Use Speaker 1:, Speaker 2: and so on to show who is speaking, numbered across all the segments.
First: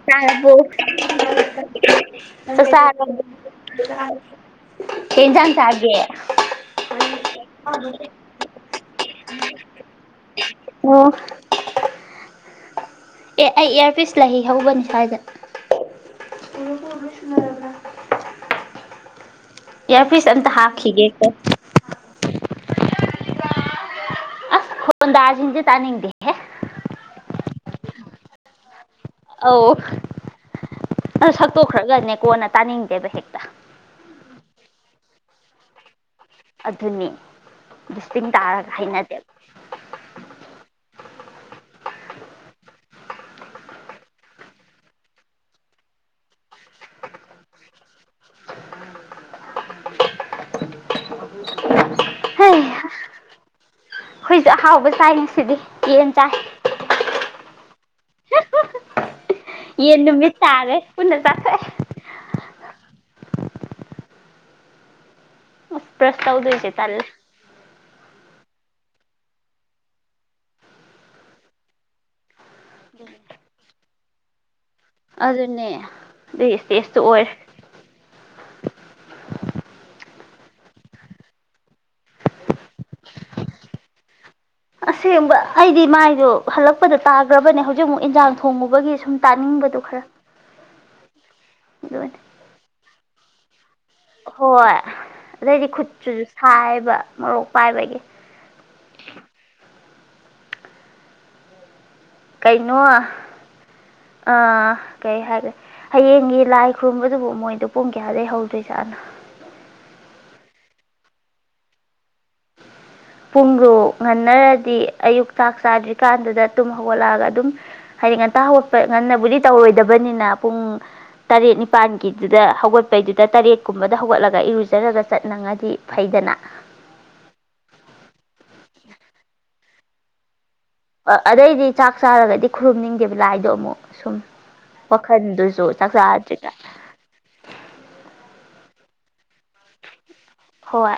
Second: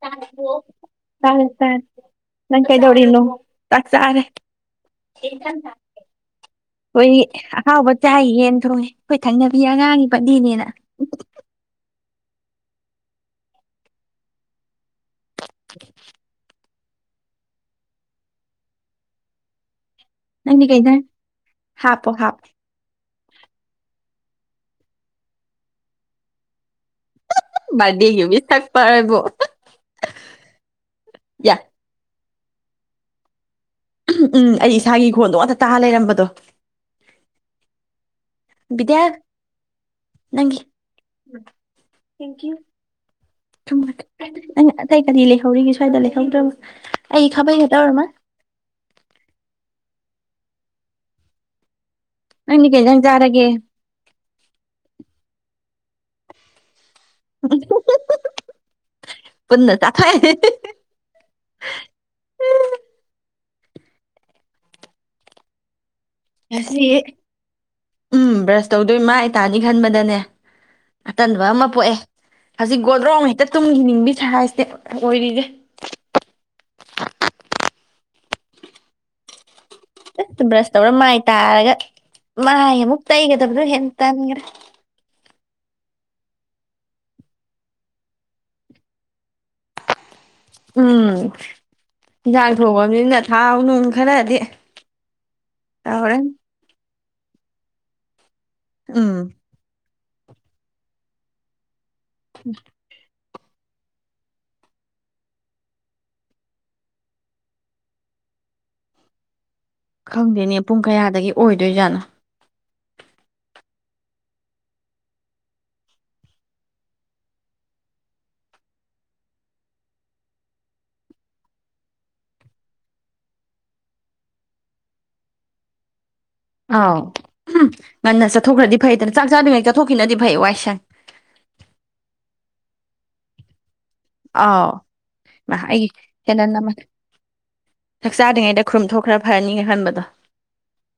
Speaker 1: ꯆꯔꯥꯕꯣ
Speaker 2: ꯆꯥꯔꯕꯣ
Speaker 1: ꯆꯥꯔꯦ ꯆꯥꯔꯦ ꯅꯪ
Speaker 2: ꯆꯥꯛ
Speaker 1: ꯀꯩꯗꯧꯔꯤꯅꯣ
Speaker 2: ꯆꯥꯔꯕꯣ
Speaker 1: ꯆꯥꯛ ꯆꯥꯔꯦ ꯀꯩ ꯍꯦꯟꯖꯡ ꯆꯥꯒꯦ꯫ ꯑꯩꯈꯣꯏ ꯑꯍꯥꯎꯕ ꯆꯥꯏ ꯌꯦꯟ ꯊꯣꯡꯉꯦ ꯑꯩꯈꯣꯏ ꯊꯪꯅꯕꯤ ꯑꯉꯥꯡꯒꯤ ꯄꯗꯤꯅꯦꯅ
Speaker 2: ꯑꯣ ꯑꯦ ꯑꯩ ꯏꯌꯥꯔꯄꯤꯁ ꯂꯩ ꯍꯧꯕꯅꯤ ꯀꯥꯏꯗ ꯁꯨꯅꯔꯕ ꯏꯌꯥꯔꯄꯤꯁ ꯑꯝꯇ
Speaker 1: ꯅꯪꯗꯤ ꯀꯩ ꯏꯟꯖꯥꯡ
Speaker 2: ꯍꯥꯞꯈꯤꯒꯦ ꯀꯣ
Speaker 1: ꯍꯥꯞꯄꯣ ꯍꯥꯞꯄꯣ
Speaker 2: ꯑꯁ ꯈꯣꯟ ꯗꯥꯔꯖꯤꯡꯁꯦ ꯇꯥꯅꯤꯡꯗꯦꯍꯦ
Speaker 1: ꯕꯤꯠꯗꯥꯏꯒꯤ ꯃꯤ ꯊ
Speaker 2: ꯑꯧ ꯑ
Speaker 1: ꯌꯥ
Speaker 2: ꯁꯛꯇꯣꯛꯈ꯭ꯔꯒꯅꯦ ꯀꯣꯟꯅ ꯇꯥꯅꯤꯡꯗꯦꯕ ꯍꯦꯛꯛꯇ
Speaker 1: ꯎꯝ ꯎꯝ ꯑꯩ ꯏꯁꯥꯒꯤ ꯏ ꯈꯣꯟꯗꯣ ꯑꯝꯇ ꯇꯥ ꯂꯩꯔꯝꯕꯗꯣ
Speaker 2: ꯑꯗꯨꯅꯤ ꯇꯤꯡ ꯇꯥꯔꯒ
Speaker 1: ꯕꯤꯗ꯭ꯌꯥ
Speaker 2: ꯍꯩꯅꯗꯦꯕ
Speaker 1: ꯊꯦꯡꯀꯨ ꯅꯪ ꯑꯇꯩ ꯀꯔꯤ ꯂꯩꯍꯧꯔꯤꯒꯦ ꯁ꯭ꯋꯥꯏꯗ ꯂꯩꯍꯧꯗ꯭ꯔꯕ ꯑꯩ ꯈꯥꯕꯩꯒ ꯇꯧꯔꯃ ꯅꯪꯗꯤ ꯈꯤꯇꯪ ꯆꯥꯔꯒꯦ
Speaker 2: ꯑꯩꯈꯣꯏꯁꯨꯦ ꯑꯍꯥꯎꯕ ꯆꯥꯏ ꯉꯁꯤꯗꯤ ꯌꯦꯟ ꯆꯥꯏ
Speaker 1: ꯄꯨꯟꯅ
Speaker 2: ꯌꯦꯟ
Speaker 1: ꯆꯥꯊꯣꯛꯑꯦ
Speaker 2: ꯅꯨꯃꯤꯠ ꯇꯥꯔꯦ ꯄꯨꯟꯅ ꯆꯊꯣꯛ ꯑꯁ ꯕ꯭ꯔꯁ ꯇꯧꯗꯣꯏꯁꯦ
Speaker 1: ꯑꯁꯤꯁ
Speaker 2: ꯇꯜꯂꯦ
Speaker 1: ꯎꯝ ꯇꯧꯗꯣꯏ ꯃꯥ ꯏꯇꯥꯥꯅꯤ ꯈꯟꯕꯗꯅꯦ ꯑꯇꯟꯕ ꯑꯃ ꯄꯣꯛꯑꯦ ꯍꯧꯖꯤꯛ ꯒꯣꯗ꯭ꯔꯣꯡ ꯍꯦꯛꯇ ꯇꯨꯝꯈꯤ ꯅꯤꯡꯕꯤ ꯁ ꯍꯥꯏꯁꯇꯦ
Speaker 2: ꯑꯗꯨꯅꯦ ꯑꯗꯨꯏ ꯏꯁꯇꯦꯖꯇꯨ ꯑꯣꯏꯔꯦ
Speaker 1: ꯕ꯭ꯔꯁ ꯇꯧꯔ ꯃꯥꯏ ꯇꯥꯔꯒ ꯃꯥꯏ ꯑꯃꯨꯛ ꯇꯩꯒꯗꯕꯗꯣ ꯍꯦ ꯇꯟꯈ꯭ꯔꯦ
Speaker 2: ꯑꯁꯦꯡꯕ ꯑꯩꯗꯤ ꯃꯥꯏꯗꯣ ꯍꯜꯂꯛꯄꯗ ꯇꯥꯈ꯭ꯔꯕꯅꯦ ꯍꯧꯖꯤꯛ ꯃꯨꯛ ꯏꯟꯖꯥꯡ ꯊꯣꯡꯉꯨꯕꯒꯤ ꯁꯨꯝ ꯇꯥꯅꯤꯡꯕꯗꯨ ꯈꯔ
Speaker 1: ꯎꯝ
Speaker 2: ꯑꯗꯨꯅꯦ
Speaker 1: ꯌꯦꯟꯁꯥꯡ ꯊꯣꯡꯕꯅꯤ ꯅ ꯊꯥꯎꯅ
Speaker 2: ꯍꯣꯏ ꯑꯗꯩꯗꯤ ꯈꯨꯠꯨꯁꯨ
Speaker 1: ꯇꯧꯔꯅꯤ
Speaker 2: ꯁꯥꯏꯕ ꯃꯔꯣꯔꯣꯛ ꯄꯥꯏꯕꯒꯤ
Speaker 1: ꯎꯝ
Speaker 2: ꯀꯩꯅꯩꯅꯣ ꯑꯥ ꯀꯩ ꯍꯥꯏꯈꯦ ꯍꯌꯦꯡꯒꯤ ꯂꯥꯏ ꯈꯨꯔꯨꯝꯕꯗꯨꯕꯨ ꯃꯣꯏꯗꯣ ꯄꯨꯡ ꯀꯌꯥꯗꯒꯤꯩ ꯍꯧꯗꯣꯏꯖꯥꯠꯅꯣ
Speaker 1: ꯈꯪꯗꯣꯏꯅꯦ ꯄꯨꯡ ꯀꯌꯥꯗꯒꯤ ꯑꯣꯏꯗꯣꯏꯖꯥꯠꯅꯣ
Speaker 2: ꯄꯨꯡꯗꯣ ꯉꯟꯅꯔꯗꯤ ꯑꯌꯨꯛꯛꯇꯥꯛ ꯆꯥꯗ꯭ꯔꯤꯀꯥꯟꯗꯨꯗ ꯇꯨꯝ ꯍꯧꯒꯠꯂꯛꯑꯒ ꯑꯗꯨꯝ ꯍꯥꯏꯗꯤ ꯉꯟ ꯍꯧꯒꯠꯄ ꯉꯟꯅꯕꯨꯗꯤ ꯇꯧꯔꯣꯏꯗꯕꯅꯤꯅ ꯄꯨꯡ ꯇꯔꯦꯠ ꯅꯤꯄꯥꯜꯒꯤꯗꯨꯗ ꯍꯧꯒꯠꯄꯩꯗꯨꯗ ꯇꯔꯦꯠꯀꯨꯝꯕꯗ ꯍꯧꯒꯠꯂꯒ ꯏꯔꯨꯖꯔꯒ ꯆꯠꯅꯤꯡꯉꯗꯤ ꯐꯩꯗꯅ
Speaker 1: ꯑꯥꯎꯝ ꯉꯟꯅ ꯆꯠꯊꯣꯛꯈ꯭ꯔꯗꯤ ꯐꯩꯗꯅ ꯆꯥꯛ ꯆꯥꯗ꯭ꯉꯩ ꯆꯠꯊꯣꯛꯈꯤꯅꯗꯤ ꯐꯩ ꯋꯥꯏꯁꯦ
Speaker 2: ꯑꯗꯩꯗꯤ ꯆꯥꯛ ꯆꯥꯔꯒꯗꯤ ꯈꯨꯔꯨꯝꯅꯤꯡꯗꯦꯕ ꯂꯥꯏꯗꯣ ꯑꯃꯨꯛ ꯁꯨꯝ
Speaker 1: ꯑꯥꯎ
Speaker 2: ꯋꯥꯈꯜꯗꯨꯁꯨ
Speaker 1: ꯑꯩꯒꯤ
Speaker 2: ꯆꯥꯛ
Speaker 1: ꯍꯦꯟꯅ
Speaker 2: ꯆꯥꯗ꯭ꯔꯤꯒ
Speaker 1: ꯅ ꯆꯛꯆꯥꯥꯗꯉꯩꯗ ꯈꯨꯔꯨꯝꯊꯣꯛꯈ꯭ꯔ ꯐꯔꯅꯤꯉꯦ ꯈꯟꯕꯗꯣ
Speaker 2: ꯍꯣꯏ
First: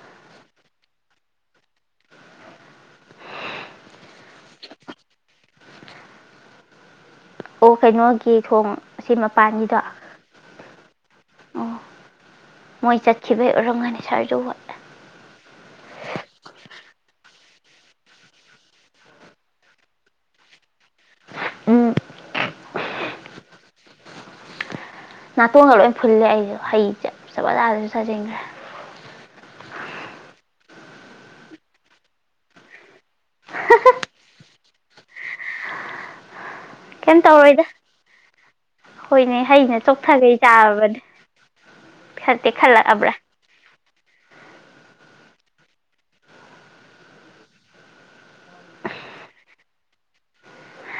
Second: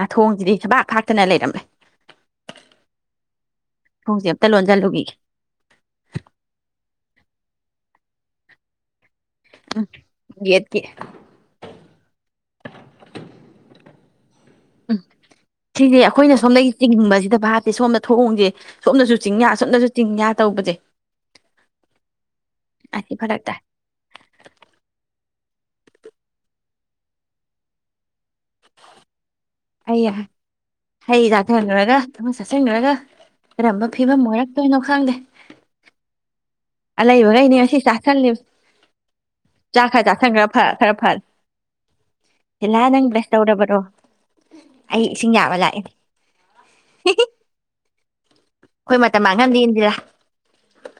Speaker 1: ꯅꯥꯊꯣꯡꯁꯤꯗꯤ ꯁꯕꯥꯛ ꯈꯥꯛꯇꯅ ꯂꯩꯔꯝꯃꯦꯦ ꯊꯣꯡꯁꯦ ꯑꯝꯇ ꯂꯣꯟꯁꯤꯜꯂꯨꯒ
Speaker 2: ꯑꯣ ꯀꯩꯅꯣꯒꯤ ꯊꯣꯡ ꯁꯤ ꯃꯄꯥꯟꯒꯤꯗꯣ
Speaker 1: ꯒꯦꯠꯀꯤ
Speaker 2: ꯑꯣ ꯃꯣꯏ ꯆꯠꯈꯤꯕꯩ ꯑꯣꯏꯔꯝꯒꯅꯤ ꯁꯥꯔꯖꯧ
Speaker 1: ꯎꯝ ꯁꯤꯁꯦ ꯑꯩꯈꯣꯏꯅ ꯁꯣꯝꯗꯒꯤ ꯆꯤꯡꯕꯁꯤꯗ ꯚꯥꯞꯠꯇꯦ ꯁꯣꯝꯗ ꯊꯑꯣꯣꯡꯁꯦ ꯁꯣꯝꯅꯁꯨ ꯆꯤꯡꯌꯥ ꯁꯣꯝꯅꯁꯨ ꯆꯤꯡꯌꯥ ꯇꯧꯕꯁꯦ
Speaker 2: ꯎꯝ
Speaker 1: ꯏꯕ ꯂ
Speaker 2: ꯅꯥꯇꯣꯡꯒ ꯂꯣꯏ ꯐꯨꯜꯂꯦ ꯑꯩꯁꯨ ꯍꯩ ꯆ ꯆꯖꯥꯗꯁꯨ ꯁꯥꯖꯤꯟꯈ꯭ꯔꯦ
Speaker 1: ꯍ ꯍꯩ ꯆꯥꯊꯈꯨꯔꯒ ꯑꯃ ꯆꯥꯆꯟꯈꯨꯔꯒ ꯀꯔꯝꯕ ꯐꯤꯕꯝ ꯑꯣꯏꯔꯛꯇꯣꯏꯅꯣ ꯈꯥꯡꯗꯦ ꯑ
Speaker 2: ꯀꯩꯝ
Speaker 1: ꯂꯩꯕꯈꯩꯅꯦ
Speaker 2: ꯇꯧꯔꯣꯏꯗ
Speaker 1: ꯉ ꯁꯤ ꯆꯥꯥꯁꯟꯜꯂꯤ
Speaker 2: ꯍꯣꯏꯅꯦ ꯍꯩꯅ
Speaker 1: ꯆꯥꯛ ꯈꯔ ꯆꯥꯥꯁꯟ
Speaker 2: ꯆꯣꯛꯊꯈꯩ
Speaker 1: ꯈꯔ ꯈꯔ
Speaker 2: ꯆꯥꯔꯕꯅꯦ
Speaker 1: ꯐꯅꯤ
Speaker 2: ꯈꯟꯇꯦ
Speaker 1: ꯏꯂꯥ
Speaker 2: ꯈꯜꯂꯛꯑꯕ꯭ꯔꯥ
Speaker 1: ꯅꯪ ꯭ꯂꯁ ꯇꯧꯔꯕ꯭ꯔꯣ ꯑꯩ ꯏꯁꯤꯡ ꯌꯥꯝꯕ ꯂꯥꯛꯑꯦ ꯑꯩꯈꯣꯏ ꯃꯇꯝ ꯃꯥꯡꯍꯟꯗꯦ ꯏꯟꯗꯔꯥ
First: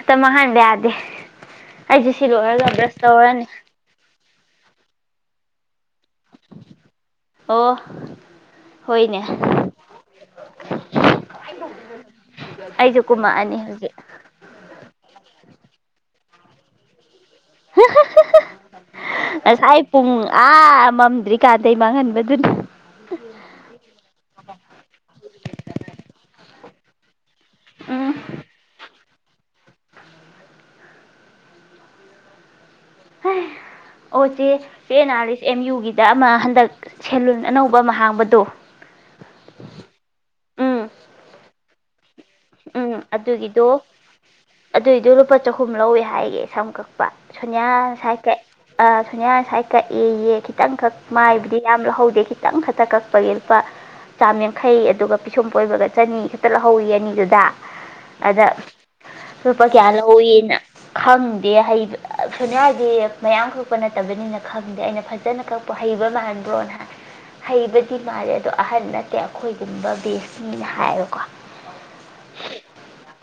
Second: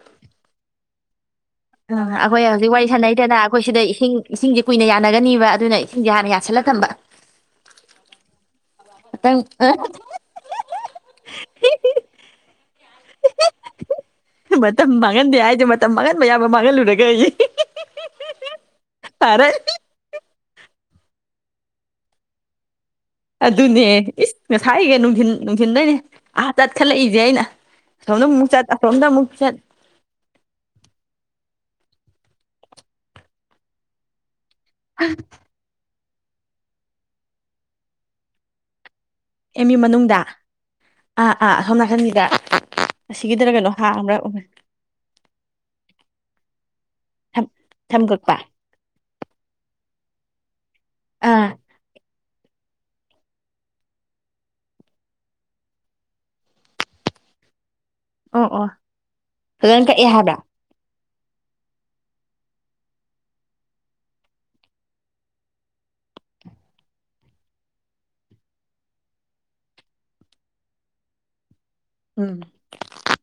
Speaker 2: ꯇ ꯃꯍꯥꯟꯗꯗꯦ
Speaker 1: ꯑ ꯑꯩꯈꯣꯏ ꯍꯧꯖꯤꯛ ꯋꯥꯔꯤ ꯁꯥꯟꯅꯩꯗꯅ ꯑꯩꯈꯣꯏ ꯁꯤꯗ ꯏꯁꯤꯡ ꯏꯁꯤꯡꯁꯦ ꯀꯨꯏꯅ ꯌꯥꯅꯒꯅꯤꯕ ꯑꯗꯨꯅ ꯌꯥꯔ ꯌꯥꯁꯂ ꯊꯝꯕ
Speaker 2: ꯑꯣ ꯍꯣꯏꯅꯦ
Speaker 1: ꯃꯇꯝ
Speaker 2: ꯑꯩꯁꯨ ꯀꯨꯝꯃꯛꯑꯅꯤ ꯍꯧꯖꯤꯛ
Speaker 1: ꯃꯌꯥꯝ ꯑꯃ ꯃꯥꯡꯍꯜꯂꯨꯔꯒꯦ ꯑꯩ ꯐꯔꯦ
Speaker 2: ꯁꯥꯏ ꯄꯨꯡ ꯑ ꯃꯝꯗ꯭ꯔꯤ ꯀꯥꯗꯩ ꯃꯥꯡꯍꯟꯕꯗꯨꯅꯤ
Speaker 1: ꯑꯗꯨꯅꯦ ꯏꯁ ꯉꯁꯥꯏ ꯒꯩ ꯅꯨꯡꯊꯤꯟ ꯅꯨꯡꯊꯤꯟꯗꯩꯅꯦ ꯑ- ꯆꯠꯈꯠꯂꯛꯏꯖꯦ ꯑꯩꯅ
Speaker 2: ꯎꯝ
Speaker 1: ꯑꯁꯣꯝꯗ ꯃꯨꯛ ꯆꯠ ꯑꯁꯣꯝꯗ ꯃꯨꯛ- ꯆꯠ
Speaker 2: ꯍꯩ ꯑꯣ ꯆꯦ- ꯆꯦ ꯅꯥꯔꯤꯁ ꯑꯦꯝ ꯌꯨꯒꯤ ꯇ ꯑꯃ ꯍꯟꯗꯛ ꯁꯦꯂꯨꯟ ꯑꯅꯧꯕ ꯑꯃ ꯍꯥꯡꯕꯗꯣ
Speaker 1: ꯑꯦꯝ ꯌꯨ ꯃꯅꯨꯡꯗ
Speaker 2: ꯎꯝ
Speaker 1: ꯑꯥ ꯑꯥ ꯑꯁꯣꯝ ꯅꯥꯀꯟꯒꯤꯗ
Speaker 2: ꯎꯝ
Speaker 1: ꯑꯁꯤꯒꯤꯗꯔ
Speaker 2: ꯑꯗꯨꯒꯤꯗꯣ
Speaker 1: ꯀꯩꯅꯣ ꯍꯥꯡꯕ꯭ꯔꯥ
Speaker 2: ꯑꯗꯨꯏꯗꯣ ꯂꯨꯄꯥ ꯆꯍꯨꯝ ꯂꯧꯋꯦ ꯍꯥꯏꯌꯦ ꯁꯝ ꯀꯛꯄ ꯁꯣꯅꯤꯌꯥ
Speaker 1: ꯁꯝ
Speaker 2: ꯉꯁꯥꯏ
Speaker 1: ꯀꯛꯄ
Speaker 2: ꯀꯛ ꯑ ꯁꯣꯅꯤꯌꯥ ꯉꯁꯥꯏ ꯀꯛꯑꯦꯌꯦ ꯈꯤ- ꯇꯪꯈꯛ
Speaker 1: ꯑꯥ
Speaker 2: ꯃꯥꯏꯕꯨꯗꯤ ꯌꯥꯝ ꯂꯧꯍꯧꯗꯦ ꯈꯤ- ꯈꯤꯇꯪ ꯈꯛꯇ ꯀꯛꯄꯒꯤ ꯂꯨꯄꯥ ꯆꯥꯝ ꯌꯥꯡꯈꯩ ꯑꯗꯨꯒ ꯄꯤꯁꯨꯝ ꯐꯣꯏꯕꯒ ꯆꯅꯤ ꯈꯛꯇ ꯂꯧꯍꯧꯋꯤꯌꯦ ꯑꯅꯤꯗꯨꯗ ꯇꯥ
Speaker 1: ꯑꯣ
Speaker 2: ꯑꯗ
Speaker 1: ꯑꯣ
Speaker 2: ꯂꯨꯄꯥ
Speaker 1: ꯐꯖꯅ
Speaker 2: ꯀꯌꯥ
Speaker 1: ꯀꯛꯑꯦ ꯍꯥꯏꯕ꯭ꯔꯥ
Speaker 2: ꯂꯧꯋꯦꯅ ꯈꯪꯗꯦ ꯍꯩꯕ ꯑ ꯁꯣꯅꯤꯌꯥꯗꯤ ꯃꯌꯥꯝ ꯀꯛꯄ ꯅꯠꯇꯕꯅꯤꯅ ꯈꯪꯗꯦ ꯑꯩꯅ ꯐꯖꯅ ꯀꯛꯄ ꯍꯩꯕ ꯃꯥꯟꯕ꯭ꯔꯣꯅ ꯍꯥꯏ ꯍꯩꯕꯗꯤ ꯃꯥꯜꯂꯦ ꯑꯗꯣ ꯑꯍꯟ ꯅꯠꯇꯦ ꯑꯩꯈꯣꯏꯒꯨꯝꯕ ꯕꯦꯁꯅꯤꯅ ꯍꯥꯏꯕꯀꯣ
Speaker 1: ꯎꯝ
Speaker 2: ꯁꯍ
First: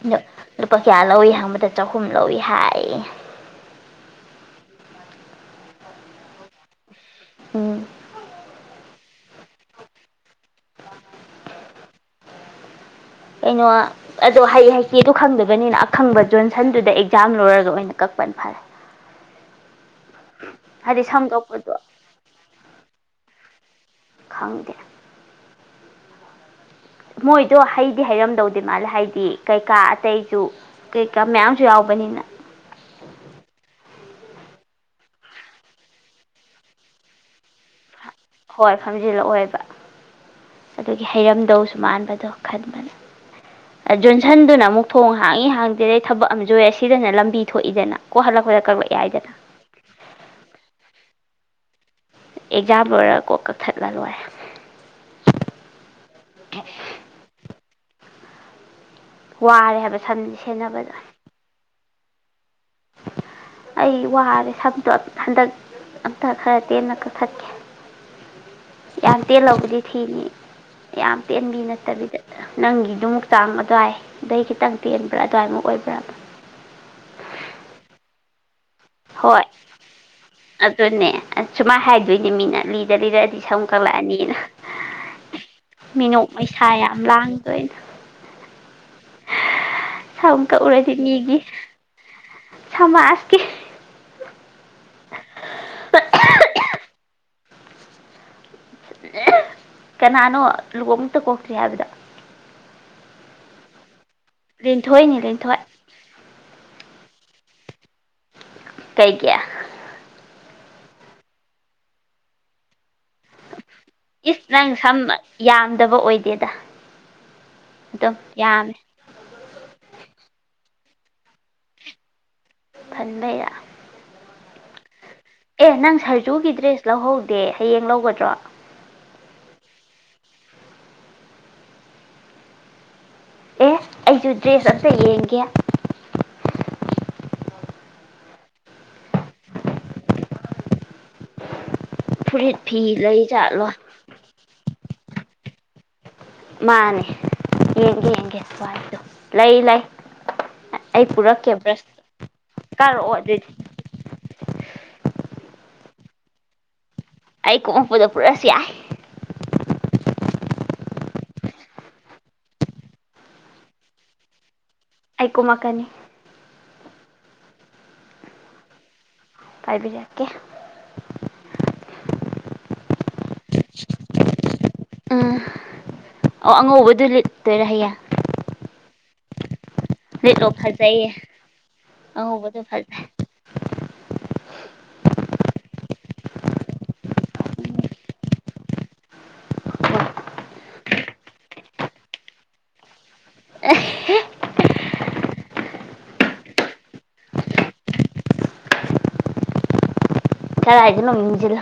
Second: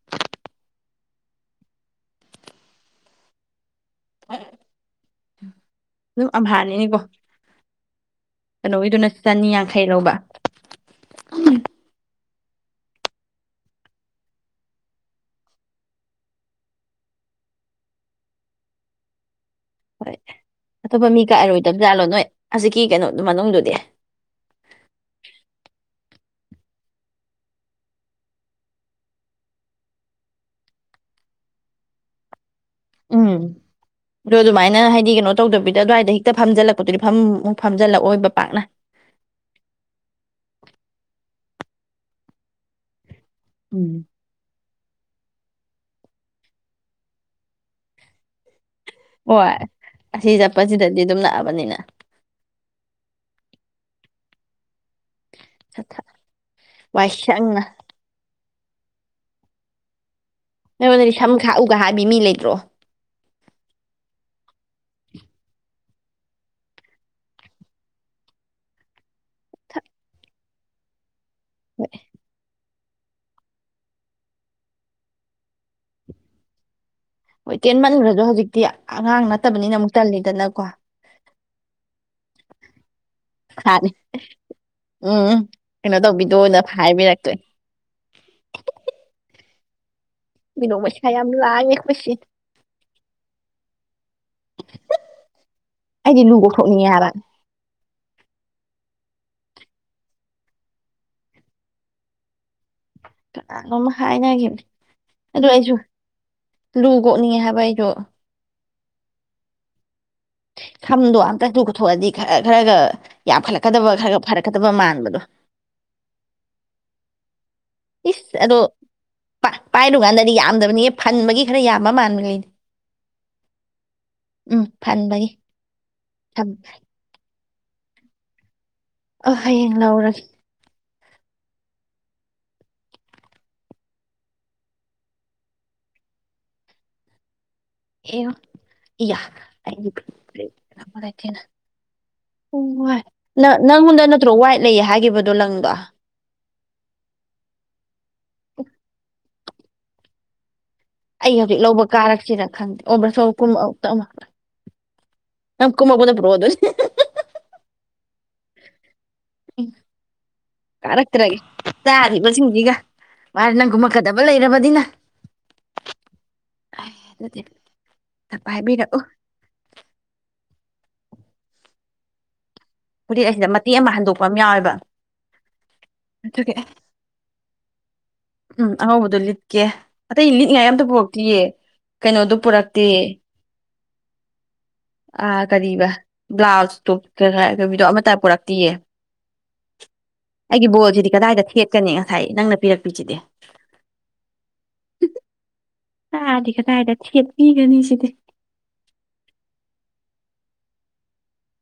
Speaker 2: ꯎꯝꯗ ꯂꯨꯄꯥ- ꯀꯌꯥ ꯂꯧꯏ ꯍꯪꯕꯗ ꯆꯍꯨꯝ ꯂꯧꯏ ꯍꯥꯏꯌꯦ
Speaker 1: ꯑꯗꯨꯝ ꯑꯝꯍꯥꯅꯤꯅꯦꯀꯣ
Speaker 2: ꯎꯝ
Speaker 1: ꯀꯩꯅꯣꯒꯤꯗꯨꯅ ꯆꯅꯤ ꯌꯥꯡꯈꯩ ꯂꯧꯕ ꯎꯝꯝ
Speaker 2: ꯀꯩꯅꯣ ꯑꯗꯣ ꯍꯩ ꯍꯩꯇꯦ ꯗꯣ ꯈꯪꯗꯕꯅꯤꯅ ꯑꯈꯪꯕ ꯖꯣꯟꯁꯟꯗꯨꯗ ꯑꯦꯛꯖꯥꯝ ꯂꯣꯏꯔꯒ ꯑꯣꯏꯅ ꯀꯛꯄꯅ ꯐꯔꯦ
Speaker 1: ꯍꯣꯏ
Speaker 2: ꯍꯥꯏꯗꯤ
Speaker 1: ꯑꯇꯣꯞꯄ ꯃꯤ
Speaker 2: ꯁꯝ ꯀꯛꯄꯗꯣ
Speaker 1: ꯀꯛꯑꯔꯣꯏꯗꯕꯖꯥꯠꯂꯣ ꯅꯣꯏ ꯍꯧꯖꯤꯛꯀꯤ ꯀꯩꯅꯣꯗꯨ ꯃꯅꯨꯡꯗꯨꯗꯤ
Speaker 2: ꯈꯪꯗꯦ ꯃꯣꯏꯗꯣ ꯍꯩꯗꯤ ꯍꯩꯔꯝꯗꯧꯗꯤ ꯃꯥꯂꯦ ꯍꯥꯏꯗꯤ ꯀꯩꯀꯥ ꯑꯇꯩꯁꯨ ꯀꯩꯀꯥ ꯃꯌꯥꯝꯁꯨ ꯌꯥꯎꯕꯅꯤꯅ
Speaker 1: ꯎꯝ ꯑꯗꯣ ꯑꯗꯨꯃꯥꯏꯅ ꯍꯥꯏꯗꯤ ꯀꯩꯅꯣ ꯇꯧꯗꯕꯤꯗ ꯑꯗꯨꯋꯥꯏꯗ ꯍꯦꯛꯇ ꯐꯝꯖꯜꯂꯛꯄꯗꯨꯗꯤ ꯐꯝꯝ ꯎꯝ ꯐꯝꯖꯜꯂꯛꯑꯣꯏ-
Speaker 2: ꯍꯣꯏ ꯐꯝꯖꯤꯜꯂꯛꯑꯣꯏꯕ ꯑꯗꯨꯒꯤ ꯍꯩꯔꯝ- ꯗꯧꯁꯨ ꯃꯥꯟꯕꯗꯣ ꯈꯟꯕꯅꯦ ꯑ
Speaker 1: ꯎꯝ
Speaker 2: ꯖꯣꯟꯁꯟꯗꯨꯅ ꯑꯃꯨꯛ ꯊꯣꯡ ꯍꯥꯡꯉꯤ ꯍꯥꯡꯗꯦꯗꯩ ꯊꯕꯛ ꯑꯃꯖꯨ ꯍꯦꯛ ꯁꯤꯗꯅ ꯂꯝꯕꯤ ꯊꯣꯛꯏꯗꯅ ꯀꯣꯛ ꯍꯜꯂꯛꯄꯗ ꯀꯛꯂꯛ- ꯌꯥꯏꯗꯅ
Speaker 1: ꯍꯣꯏ ꯑꯁꯤ ꯆꯠꯄꯁꯤꯗꯗꯤ ꯑꯗꯨꯝ ꯂꯥꯛꯑꯕꯅꯤꯅ
Speaker 2: ꯑꯦꯛꯖꯥꯝ ꯂꯣꯏꯔ ꯀꯣꯛ ꯀꯛꯊꯠꯂ ꯂꯣꯏꯔꯦ
Speaker 1: ꯊꯛ ꯊꯛ ꯋꯥꯏꯁꯪꯅ
Speaker 2: ꯋꯥꯔꯦ ꯍꯥꯏꯕ ꯁꯝꯖꯦ
Speaker 1: ꯁꯣꯟꯗꯗꯤ ꯁꯝ ꯈꯥꯛꯎ ꯒꯥ ꯍꯥꯏ- ꯕꯤ ꯃꯤ ꯂꯩꯇ꯭ꯔꯣ
Speaker 2: ꯑꯩ ꯋꯥꯔꯦ ꯁꯝꯗꯣ ꯍꯟꯗꯛ ꯑꯝꯇ ꯈꯔ ꯇꯦꯟꯅ ꯀꯛꯊꯠꯀꯦ ꯌꯥꯝ ꯇꯦꯜꯂꯕꯨꯗꯤ ꯊꯤꯅꯤ ꯌꯥꯝ ꯇꯦꯟꯕꯤ ꯅꯠꯇꯕꯤꯗ ꯅꯪꯒꯤ- ꯑꯗꯨꯃꯨꯛ ꯆꯥꯡ ꯑꯗꯨꯋꯥꯏ ꯑꯗꯩ ꯈꯤꯇꯪ ꯇꯦꯟꯕ꯭ꯔꯥ ꯑꯗꯨꯋꯥꯏꯃꯨꯛ ꯑꯣꯏꯕ꯭ꯔ
Speaker 1: ꯇꯦꯟ ꯃꯟꯈ꯭ꯔꯦꯗ ꯍꯧꯖꯤꯛ
Speaker 2: ꯍꯣꯏ ꯑꯗꯨꯅꯦ ꯁꯨꯃꯥꯏꯅ ꯍꯥꯏꯗꯣꯏꯅꯦ ꯃꯤꯅ ꯂꯤꯗ ꯂꯤꯔꯛꯑꯗꯤ ꯁꯝ
Speaker 1: ꯐꯥꯅꯤ
Speaker 2: ꯀꯠꯂꯛꯑꯅꯤꯅ
Speaker 1: ꯎꯝ ꯀꯩꯅꯣ
Speaker 2: ꯃꯤꯅꯣꯛ
Speaker 1: ꯇꯧꯕꯤꯗꯣꯅ
Speaker 2: ꯃꯩꯁꯥ ꯌꯥꯝ
Speaker 1: ꯍꯥꯏꯕꯤꯔꯛꯇꯣꯏ
Speaker 2: ꯂꯥꯡꯗꯣꯏꯅ ꯁꯝ
Speaker 1: ꯕꯤꯗꯣ
Speaker 2: ꯀꯛꯎꯔꯗꯤ
Speaker 1: ꯄꯩꯁꯥ ꯌꯥꯝ
Speaker 2: ꯃꯤꯒꯤ
Speaker 1: ꯂꯥꯡꯉꯦ ꯑꯩꯈꯣꯏꯁꯤ
Speaker 2: ꯁꯃꯥꯖꯀꯤ
Speaker 1: ꯑꯩꯗꯤ ꯂꯨ ꯀꯣꯛꯊꯣꯛꯅꯤꯡ ꯉꯦ ꯍꯥꯏꯕ
Speaker 2: ꯀꯅꯥꯅꯣ ꯂꯨꯕꯨ ꯑꯝꯇ ꯀꯣꯛꯁꯤ ꯍꯥꯏꯕꯗ
Speaker 1: [inaudible] ꯍꯥꯏꯅꯈꯤꯕꯅꯤ ꯑꯗꯨ
Speaker 2: ꯂꯦꯟꯊꯣꯏ
Speaker 1: ꯑꯩꯁꯨꯨ ꯀꯣꯛꯅꯤꯡꯉꯦ ꯍꯥꯏꯕ ꯑꯩꯗꯣ
Speaker 2: ꯀꯩꯒꯤ
Speaker 1: ꯁꯝꯗꯣ ꯑꯝꯇ ꯇ ꯀꯛꯊꯠꯂꯗꯤ ꯈꯔ ꯈꯔꯒ ꯌꯥꯝꯈꯠꯂꯛꯀꯗꯕ ꯈꯔꯒ
Speaker 2: ꯏꯁ ꯅꯪ
Speaker 1: ꯐꯔꯛꯀꯗꯕ
Speaker 2: ꯁꯝ
Speaker 1: ꯃꯥꯟꯕꯗꯣ
Speaker 2: ꯌꯥꯝꯗꯕ ꯑꯣꯏꯗꯦꯗ ꯑꯗꯨꯝ
Speaker 1: ꯏꯁ ꯑꯗꯣ
Speaker 2: ꯌꯥꯝꯃꯦ
Speaker 1: ꯄꯥꯏꯔꯨꯀꯥꯟꯗꯗꯤ ꯌꯥꯝꯗꯕꯅꯤ ꯍꯟꯕꯒꯤ ꯈꯔ ꯌꯥꯝꯕ ꯃꯥꯟꯕ ꯂꯩꯅꯤ
Speaker 2: ꯐꯟꯕꯩꯔ
Speaker 1: ꯎꯝ ꯐꯥꯟꯕꯒꯤ
Speaker 2: ꯑꯦ ꯅꯪ ꯁꯔꯖꯨꯒꯤ ꯗ꯭ꯔꯦꯁ ꯂꯧꯍꯧꯗ꯭ꯔꯦ ꯍꯌꯦꯡ ꯂꯧꯒꯗ꯭ꯔꯣ
Speaker 1: ꯑ ꯍꯌꯦꯡ ꯂꯧꯔꯒꯦ
Speaker 2: ꯑꯦ ꯑꯩꯁꯨ ꯗ꯭ꯔꯦꯁ ꯑꯝꯇ ꯌꯦꯡꯒꯦ
Speaker 1: ꯌꯦꯡꯉꯣ
Speaker 2: ꯐꯨꯔꯤꯠ ꯐꯤ
Speaker 1: ꯍꯣꯏ
Speaker 2: ꯂꯩ ꯆꯠꯂꯣ
Speaker 1: ꯅꯪꯉꯣꯟꯗ ꯅꯠꯇ꯭ꯔꯣ ꯋꯥꯏꯠ ꯂꯩꯌꯦ ꯍꯥꯏꯈꯤꯕ ꯂꯪꯕ
Speaker 2: ꯃꯥꯅꯦ ꯌꯦꯡꯒꯦ ꯌꯦꯡꯒꯦ ꯋꯥꯍꯦꯠꯇꯣ ꯂꯩ ꯂꯩ
Speaker 1: ꯑꯩ
Speaker 2: ꯄꯨꯔꯛꯀꯦ
Speaker 1: ꯍꯧꯖꯤꯛ ꯂꯧꯕ
Speaker 2: ꯕ꯭ꯔꯁ
Speaker 1: ꯀꯥꯔꯛꯁꯤꯔ ꯈꯪꯗꯦ ꯑꯣꯕ꯭ꯔ
Speaker 2: ꯀꯥꯔꯛꯑꯣ
Speaker 1: ꯁꯣ
Speaker 2: ꯑꯗꯨꯗꯤ
Speaker 1: ꯀꯨꯟꯃꯨꯛꯇ ꯑꯃꯛꯇ ꯅꯪ ꯀꯨꯝꯃꯛ ꯄꯗ ꯄꯨꯔꯛꯕꯣ ꯑꯗꯨꯗꯤ
Speaker 2: ꯑꯩ ꯀꯨꯝꯃꯛꯄꯗ ꯄꯨꯔꯛꯁꯨ ꯌꯥꯏ
Speaker 1: ꯎꯝ ꯀꯥꯔꯛꯇ꯭ꯔꯒꯦ ꯆꯥꯔꯤꯕꯁꯤꯡꯁꯤꯒ ꯃꯥꯅꯦ ꯅꯪ ꯀꯨꯝꯃꯛꯀꯗꯕ ꯂꯩꯔꯕꯅꯤꯅ
Speaker 2: ꯑꯩꯀꯨꯝꯃꯛꯀꯅꯤ
Speaker 1: ꯑꯗꯨꯗꯤ ꯄꯥꯏꯕꯤꯔꯛ ꯎ
Speaker 2: ꯄꯥꯏꯕꯤꯔꯛꯀꯦ
Speaker 1: ꯐꯨꯔꯤꯠ ꯍꯥꯏꯁꯤꯗ ꯃꯇꯦꯛ ꯑꯃ ꯍꯟꯗꯣꯛꯄ ꯑꯃ ꯌꯥꯎꯋꯦꯕ
Speaker 2: ꯎꯝ
Speaker 1: ꯑꯗꯨ
Speaker 2: ꯑꯣ ꯑꯉꯧꯕꯗꯨ ꯂꯤꯠꯇꯣꯏꯔꯥ ꯍꯌꯦꯡ
Speaker 1: ꯎꯝ ꯑꯉꯧꯕꯗꯣ ꯂꯤꯠ ꯂꯤꯠꯀꯦ ꯑꯇꯩ
Speaker 2: ꯂꯤꯠꯂꯣ
Speaker 1: ꯂꯤꯠꯉꯥꯏ ꯑꯇ
Speaker 2: ꯐꯖꯩꯌꯦ
Speaker 1: ꯄꯨꯔꯛꯇꯤꯌꯦ ꯀꯩꯅꯣꯗꯣ
Speaker 2: ꯑꯉꯧꯕꯗꯨ
Speaker 1: ꯄꯨꯔꯛꯇꯦ
Speaker 2: ꯐꯖꯩ
Speaker 1: ꯑꯥ ꯀꯔꯤꯕ ꯕ꯭ꯂꯥꯎꯁ ꯇꯣꯞꯇꯣ ꯑꯃꯠꯇ ꯄꯨꯔꯛꯇꯤꯌꯦ ꯑꯩꯒꯤ ꯕꯣꯜꯁꯤꯗꯤ ꯀꯗꯥꯏꯗ ꯊꯦꯠꯀꯅꯤ ꯉꯁꯥꯏ ꯅꯪꯅ ꯄꯤꯔꯛꯄꯁꯤꯗꯤ ꯍꯨꯝꯍꯨꯝ ꯉꯥꯗꯤ ꯀꯗꯥꯏꯗ ꯊꯦꯠ ꯄꯤꯒꯅꯤ ꯁꯤꯗꯤ
Speaker 2: ꯀꯔꯥꯏꯗꯅꯣ ꯌꯨꯡꯖꯤꯜꯂꯣ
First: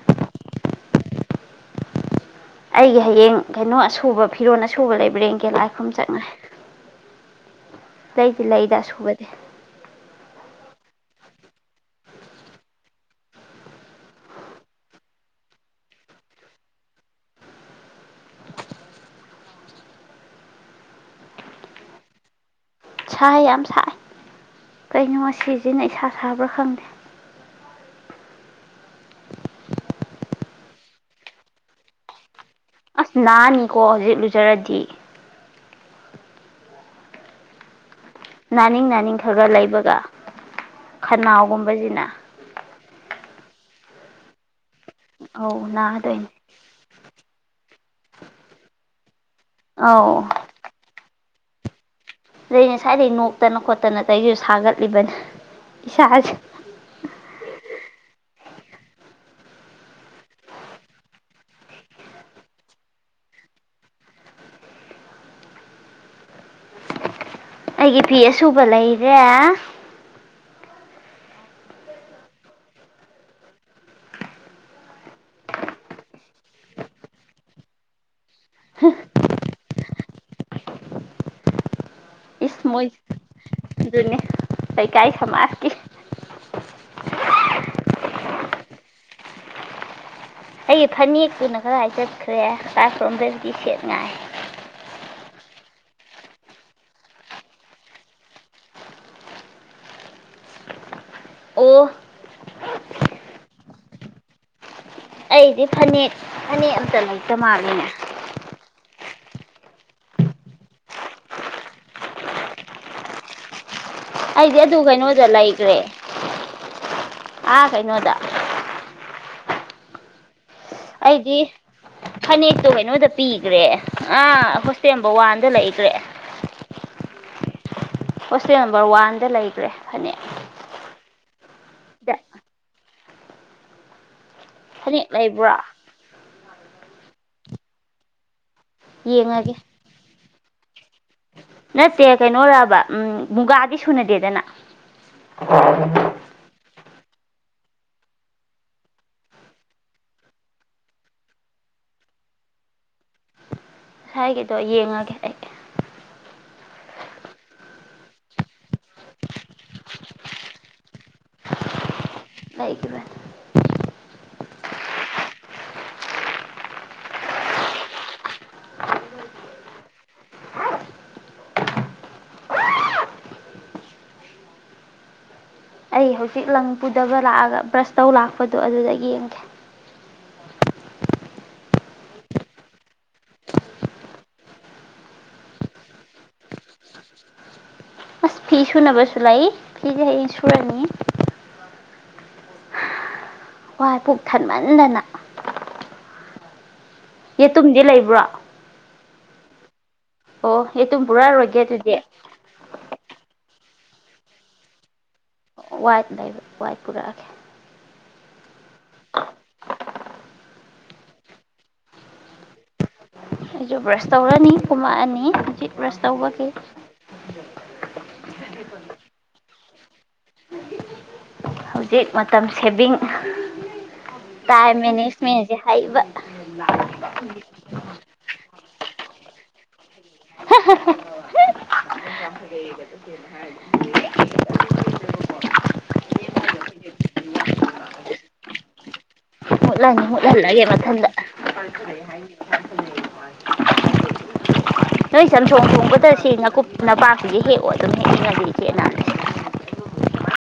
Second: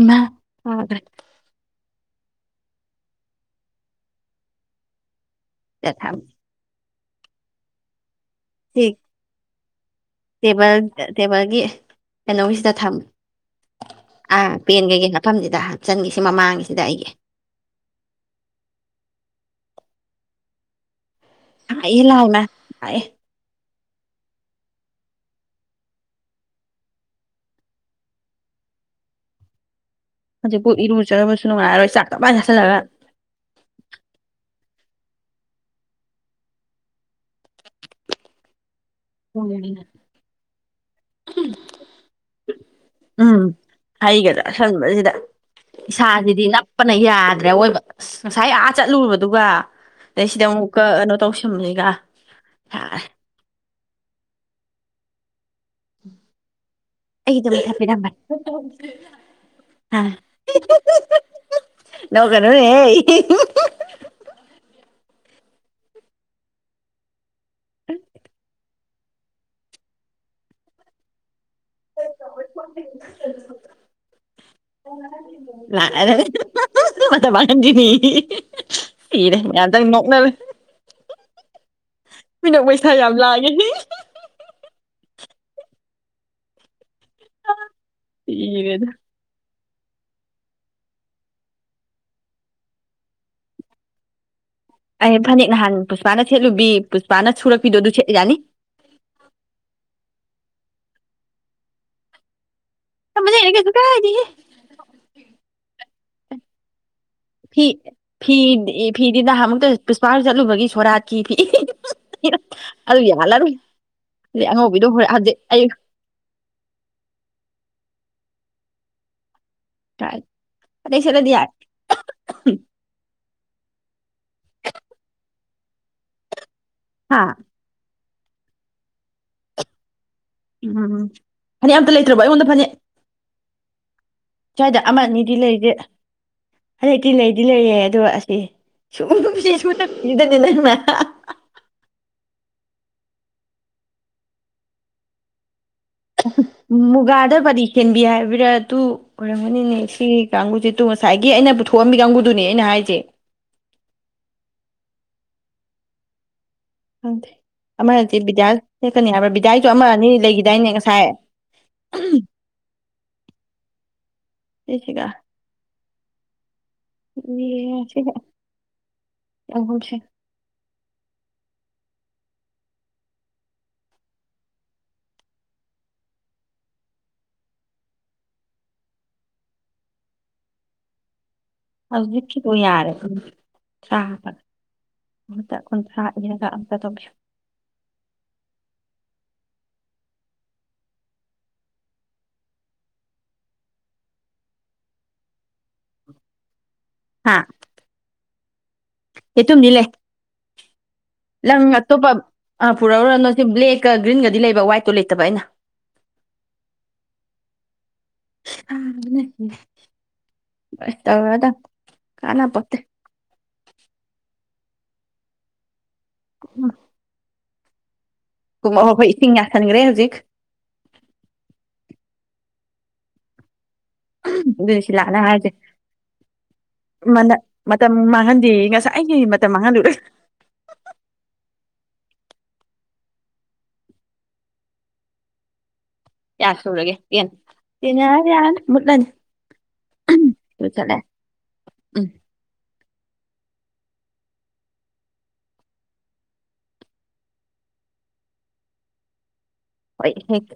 Speaker 1: ꯏꯃꯥ ꯇꯥꯒꯔꯦ
Speaker 2: ꯑꯩꯒꯤ ꯍꯌꯦꯡ ꯀꯩꯅꯣ ꯑꯁꯨꯕ ꯐꯤꯔꯣꯟ ꯑꯁꯨꯕ ꯂꯩꯕꯔ ꯌꯦꯡ ꯀꯦ ꯂꯥꯏꯈꯨꯔꯝ ꯆꯠꯂꯨꯔꯦ ꯂꯩꯗꯤ ꯂꯩꯗ
Speaker 1: ꯁꯤ
Speaker 2: ꯑꯁꯨꯨꯕꯗꯤ
Speaker 1: ꯇꯦꯕꯜ ꯇꯦꯕꯜꯒꯤ ꯀꯩꯅꯣꯒꯤꯁꯤꯗ ꯊꯝ ꯑꯥ ꯄꯦꯟꯒꯩꯒꯩ ꯃꯐꯝꯁꯤꯗ ꯍꯥꯞꯆꯟꯒꯤꯁꯤ ꯃꯃꯥꯡꯉꯁꯤꯗ ꯑꯩꯒꯤ ꯍꯩꯌꯦ ꯂꯥꯎꯅ
Speaker 2: ꯁꯥꯏ ꯌꯥꯝ ꯁꯥꯏ ꯀꯩꯅꯣ ꯁꯤꯁꯤꯅ ꯏꯁꯥ ꯁꯥꯕ꯭ꯔꯥ ꯈꯪꯗꯦ
Speaker 1: ꯍꯧꯖꯤꯛꯄꯨ ꯏꯔꯨꯖꯔꯕꯁꯨ ꯅꯨꯡꯉꯥꯏꯔꯣꯏ ꯆꯥꯛ ꯇꯞ ꯇꯥꯏ ꯆꯥꯁꯜꯂꯒ
Speaker 2: ꯑꯁ ꯅꯥꯅꯤꯀꯣ ꯍꯧꯖꯤꯛ ꯂꯨꯖꯔꯗꯤ ꯅꯥꯅꯤꯡ ꯅꯥꯅꯤꯡ ꯅꯤꯡ ꯈꯔ ꯈ ꯂꯩꯕꯒ ꯈꯅꯥꯎꯒꯨꯝꯕꯁꯤꯅ
Speaker 1: ꯍꯩꯒꯗ ꯑꯁꯪꯕꯁꯤ
Speaker 2: ꯑꯧ ꯅꯥꯗꯣꯏꯅꯤ
Speaker 1: ꯏꯁꯥꯁꯤꯗꯤ ꯅꯞꯄꯅ ꯌꯥꯗ꯭ꯔꯦ ꯑꯋꯣꯏꯕ ꯑꯁ ꯉꯁꯥꯏ ꯑꯥ ꯆꯠꯂꯨꯕꯗꯣ ꯑꯗꯨꯒ
Speaker 2: ꯑꯧ
Speaker 1: ꯑꯗꯩ ꯁꯤꯗ ꯑꯃꯨꯛꯀ ꯀꯩꯅꯣ ꯇꯧꯁꯤ ꯊꯨꯝ ꯂꯩꯒ
Speaker 2: ꯑꯩ ꯉꯁꯥꯏꯗꯒꯤꯩ ꯅꯣꯛꯇꯅ ꯈꯣꯠꯇ ꯇꯠꯅꯇꯩꯁꯨ ꯁꯥꯒꯠꯂꯤꯕꯅꯤ ꯏꯁꯥꯥꯖꯦ
Speaker 1: ꯃꯤꯅꯝꯕ ꯑ ꯅꯣꯛꯀꯅꯨꯅꯦꯍꯦ
Speaker 2: ꯑꯩꯒꯤ ꯐꯤ ꯑꯁꯨꯕ ꯂꯩ ꯌꯥ
Speaker 1: ꯂꯔꯦꯟꯗꯤꯅꯤ ꯀꯔ ꯌꯥꯗꯪ ꯅꯣꯛꯅꯔꯦ [unintelligible] ꯅꯣꯛꯄ
Speaker 2: ꯃꯣꯏ
Speaker 1: ꯏꯁꯥ ꯌꯥꯝ ꯂꯥꯡꯉꯦ
Speaker 2: ꯑꯗꯨꯅꯤ ꯀꯩꯀꯥꯏ ꯁꯃꯥꯖꯀꯤ
Speaker 1: ꯍꯤ ꯔꯦꯗ
Speaker 2: ꯑꯩꯒꯤ ꯐꯅꯦꯛꯇꯨꯅ ꯈꯔ ꯍꯥꯏ ꯗꯠꯈ꯭ꯔꯦ ꯂꯥ꯫ꯇꯥꯁꯔꯣꯝꯗꯗꯤ ꯁꯦꯠ ꯉꯥꯏ
Speaker 1: ꯑꯩ ꯐꯅꯦꯛ ꯅꯍꯥꯟ ꯄꯨꯁꯄꯥꯅ ꯁꯦꯠꯂꯨꯕꯤ ꯄꯨꯁꯄꯥꯅ ꯁꯨꯔꯛꯄꯤꯗꯣ ꯑꯗꯨ ꯁꯦꯠ ꯌꯥꯅꯤ
Speaker 2: ꯑꯣ
Speaker 1: ꯖꯅꯦ ꯀꯩꯁꯨ ꯀ ꯍꯥꯏꯗꯤ [unintelligible]
Speaker 2: ꯑꯩꯗꯤ ꯐꯅꯦꯛ ꯐꯅꯦꯛ ꯑꯝꯇ ꯂꯩꯇꯦ
Speaker 1: ꯐꯤ ꯐꯤ ꯗꯤ ꯐꯤꯗꯤ ꯅꯍꯥꯟ ꯃꯨꯛꯇ ꯄꯨꯁꯄꯥ ꯍꯣꯏ ꯆꯠꯂꯨꯕꯒꯤ ꯁꯣꯔꯥꯠꯀꯤ ꯐꯤ ꯑꯗꯨ ꯌꯥꯜꯂꯔꯣꯏ ꯑꯗꯩ
Speaker 2: ꯑꯩꯗꯤ ꯑꯗꯨ
Speaker 1: ꯑꯉꯧꯕꯤꯗꯣ ꯍꯣꯔꯦꯟ
Speaker 2: ꯀꯩꯅꯣꯗ
Speaker 1: ꯍꯧꯖꯤꯛ ꯑꯌꯨꯛ
Speaker 2: ꯂꯩꯈ꯭ꯔꯦ ꯑꯥ ꯀꯩꯅꯣꯗ
Speaker 1: ꯇꯥꯏ
Speaker 2: ꯑꯩꯗꯤ ꯐꯅꯦꯛꯇꯣ ꯍꯥꯏꯩꯅꯣꯏꯗ ꯄꯤꯈ꯭ꯔꯦ ꯑꯥ ꯍꯣꯁꯇꯦꯜ ꯅꯝꯕꯔ ꯋꯥꯟꯗ ꯂꯩꯈ꯭ꯔꯦ
Speaker 1: ꯍꯥꯥ
Speaker 2: ꯍꯣꯁꯇꯦꯜ ꯅꯝꯕꯔ ꯋꯥꯟꯗ ꯂꯩꯈ꯭ꯔꯦ ꯐꯅꯦꯛ
Speaker 1: ꯎꯝ ꯐꯅꯦꯛ ꯑꯝꯇ ꯂꯩꯇ꯭ꯔꯕꯣ ꯑꯩꯉꯣꯟꯗ ꯐꯅꯦꯛ ꯁ꯭ꯋꯥꯏꯗ ꯑꯃ
Speaker 2: ꯐꯅꯦꯛ
Speaker 1: ꯑꯅꯤꯗꯤ
Speaker 2: ꯂꯩꯕ꯭ꯔꯥ
Speaker 1: ꯂꯩꯔꯦ ꯍꯟꯗꯛꯇꯤ ꯂꯩꯗꯤ ꯂꯩꯔꯦ ꯑꯗꯣ ꯑꯁꯤ ꯁꯨꯝꯕꯨ
Speaker 2: ꯌꯦꯡꯉꯒꯦ
Speaker 1: ꯦꯁ ꯃ ꯃꯇꯝ ꯅꯨꯗ ꯅꯅꯃꯃꯦ
Speaker 2: ꯅꯠꯇꯦ ꯀꯩꯅꯣꯔꯕ ꯎꯝ ꯃꯨꯒꯥꯗꯤ ꯁꯨꯅꯗꯦꯗꯅ
Speaker 1: ꯃꯨꯒꯥꯗ ꯗꯤ ꯍꯦꯟꯕꯤ ꯍꯥꯏꯕꯔꯥ ꯑꯗꯨ ꯑꯣꯏꯔꯝꯒꯅꯤꯅꯦ ꯁꯤꯒꯤ ꯀꯥꯡꯕꯨꯁꯤ ꯇꯨ ꯉꯁꯥꯏꯒꯤ ꯑꯩꯅ ꯄꯨꯊꯣꯛꯑꯝꯃꯤ ꯀꯥꯡꯕꯨꯗꯨꯅꯦ ꯑꯩꯅ ꯍꯥꯏꯁꯦ
Speaker 2: ꯍꯥꯏꯒꯤꯗꯣ ꯌꯦꯡꯉꯒꯦ ꯑꯩ
Speaker 1: ꯈꯪꯗꯦ ꯑꯃꯗꯤ ꯕꯤꯗ꯭ꯌꯥ ꯁꯦꯛꯀꯅꯤ ꯍꯥꯏꯕ꯭ꯔꯥ ꯕꯤꯗ꯭ꯌꯥꯏꯁꯨ ꯑꯃ ꯑꯅꯤ ꯂꯩꯈꯤꯗꯥꯏꯅꯦ ꯉꯁꯥꯏ
Speaker 2: ꯂꯩꯏ ꯀ꯭ꯔ
Speaker 1: ꯁꯤꯁꯤꯒ ꯏ ꯑ
Speaker 2: ꯑꯩ ꯍꯧꯖꯤꯛ ꯂꯪ ꯄꯨꯗꯕ ꯂꯥꯛꯑꯒ ꯕ꯭ꯔꯁ ꯇꯧ ꯂꯥꯛꯄꯗꯣ ꯑꯗꯨꯗ ꯌꯦꯡꯒꯦ
Speaker 1: ꯍꯧꯖꯤꯛꯀꯤꯗ ꯌꯥꯔꯦ ꯊꯕ ꯀꯨꯟ ꯊ ꯏꯔꯒ ꯑꯝꯇ ꯇꯧꯕꯤꯌꯨ
Speaker 2: ꯐꯤ ꯁꯨꯅꯕꯁꯨ ꯂꯥꯛꯏ ꯐꯤꯁꯦ ꯍꯌꯦꯡ ꯁꯨꯔꯅꯤ ꯋꯥꯏ ꯄꯨꯣꯛ ꯊꯟꯃꯟꯗꯅ
Speaker 1: ꯍꯥ
Speaker 2: ꯌꯦꯇꯨꯝꯗꯤ ꯂꯩꯕ꯭ꯔꯣ
Speaker 1: ꯌꯦꯇꯨꯝꯗꯤ ꯂꯩ
Speaker 2: ꯑꯣ ꯌꯦꯇꯨꯝ ꯄꯨꯔꯛꯔꯣꯏꯒꯦ ꯑꯗꯨꯗꯤ
Speaker 1: ꯄꯨꯔꯛꯔꯨꯔ ꯅ ꯁꯤ ꯕ꯭ꯂꯦꯛꯀ ꯒ꯭ꯔꯤꯟꯒꯗꯤ ꯂꯩꯕ ꯋꯥꯏꯠꯇꯣ ꯂꯩꯇꯕ ꯑꯩꯅ
Speaker 2: ꯋꯥꯏꯠ ꯋꯥꯏꯠ ꯄꯨꯔꯛꯑꯒꯦ
Speaker 1: ꯁ ꯇꯗ ꯀꯅ ꯄꯠꯇꯦ
Speaker 2: ꯑꯩꯁꯨ ꯕ꯭ꯔꯁ ꯇꯧꯔꯅꯤ ꯄꯨꯝꯃꯛꯑꯅꯤ ꯍꯧꯖꯤꯛ ꯔꯁꯥ ꯎꯕ ꯀ
Speaker 1: ꯀ ꯑꯐꯕ ꯏꯁꯤꯡ ꯌꯥꯁꯟꯈ꯭ꯔꯦ ꯍꯧꯖꯤꯛ
Speaker 2: ꯍꯧꯖꯤꯛ ꯃꯇꯝ ꯁꯦꯚꯤꯡ ꯇꯥꯏ
Speaker 1: ꯑꯗꯨꯅꯤ ꯁꯤ
Speaker 2: ꯃꯤꯅꯤꯁ
Speaker 1: ꯂꯥꯛꯅ ꯍꯥꯏꯔꯤꯁꯦ
Speaker 2: ꯃꯤꯅꯤꯁꯦ ꯍꯥꯏꯩꯕ
Speaker 1: ꯑꯩꯥꯏ ꯃ ꯃꯉꯥꯟꯗꯨꯔ
Speaker 2: [inaudible]
Speaker 1: ꯌꯥ ꯁꯔꯒꯦ ꯌꯦꯟ ꯌꯥꯔ ꯌꯥ ꯃꯅꯤ
Speaker 2: ꯍꯣꯠꯍꯜꯂꯒꯦ ꯃꯊꯟꯗ
Speaker 1: ꯎꯝ
Speaker 2: ꯅꯣꯏ ꯆꯝ ꯁꯣꯡ ꯊꯣꯡꯕꯗ ꯁꯤ ꯉꯀꯨꯞ ꯅꯄꯥꯛꯇꯁꯦ ꯍꯦꯛꯑꯣ ꯑꯗꯨꯝ ꯍꯦꯛꯅꯤꯡꯉꯅꯤ ꯏꯆꯦꯅ
Speaker 1: ꯍꯦ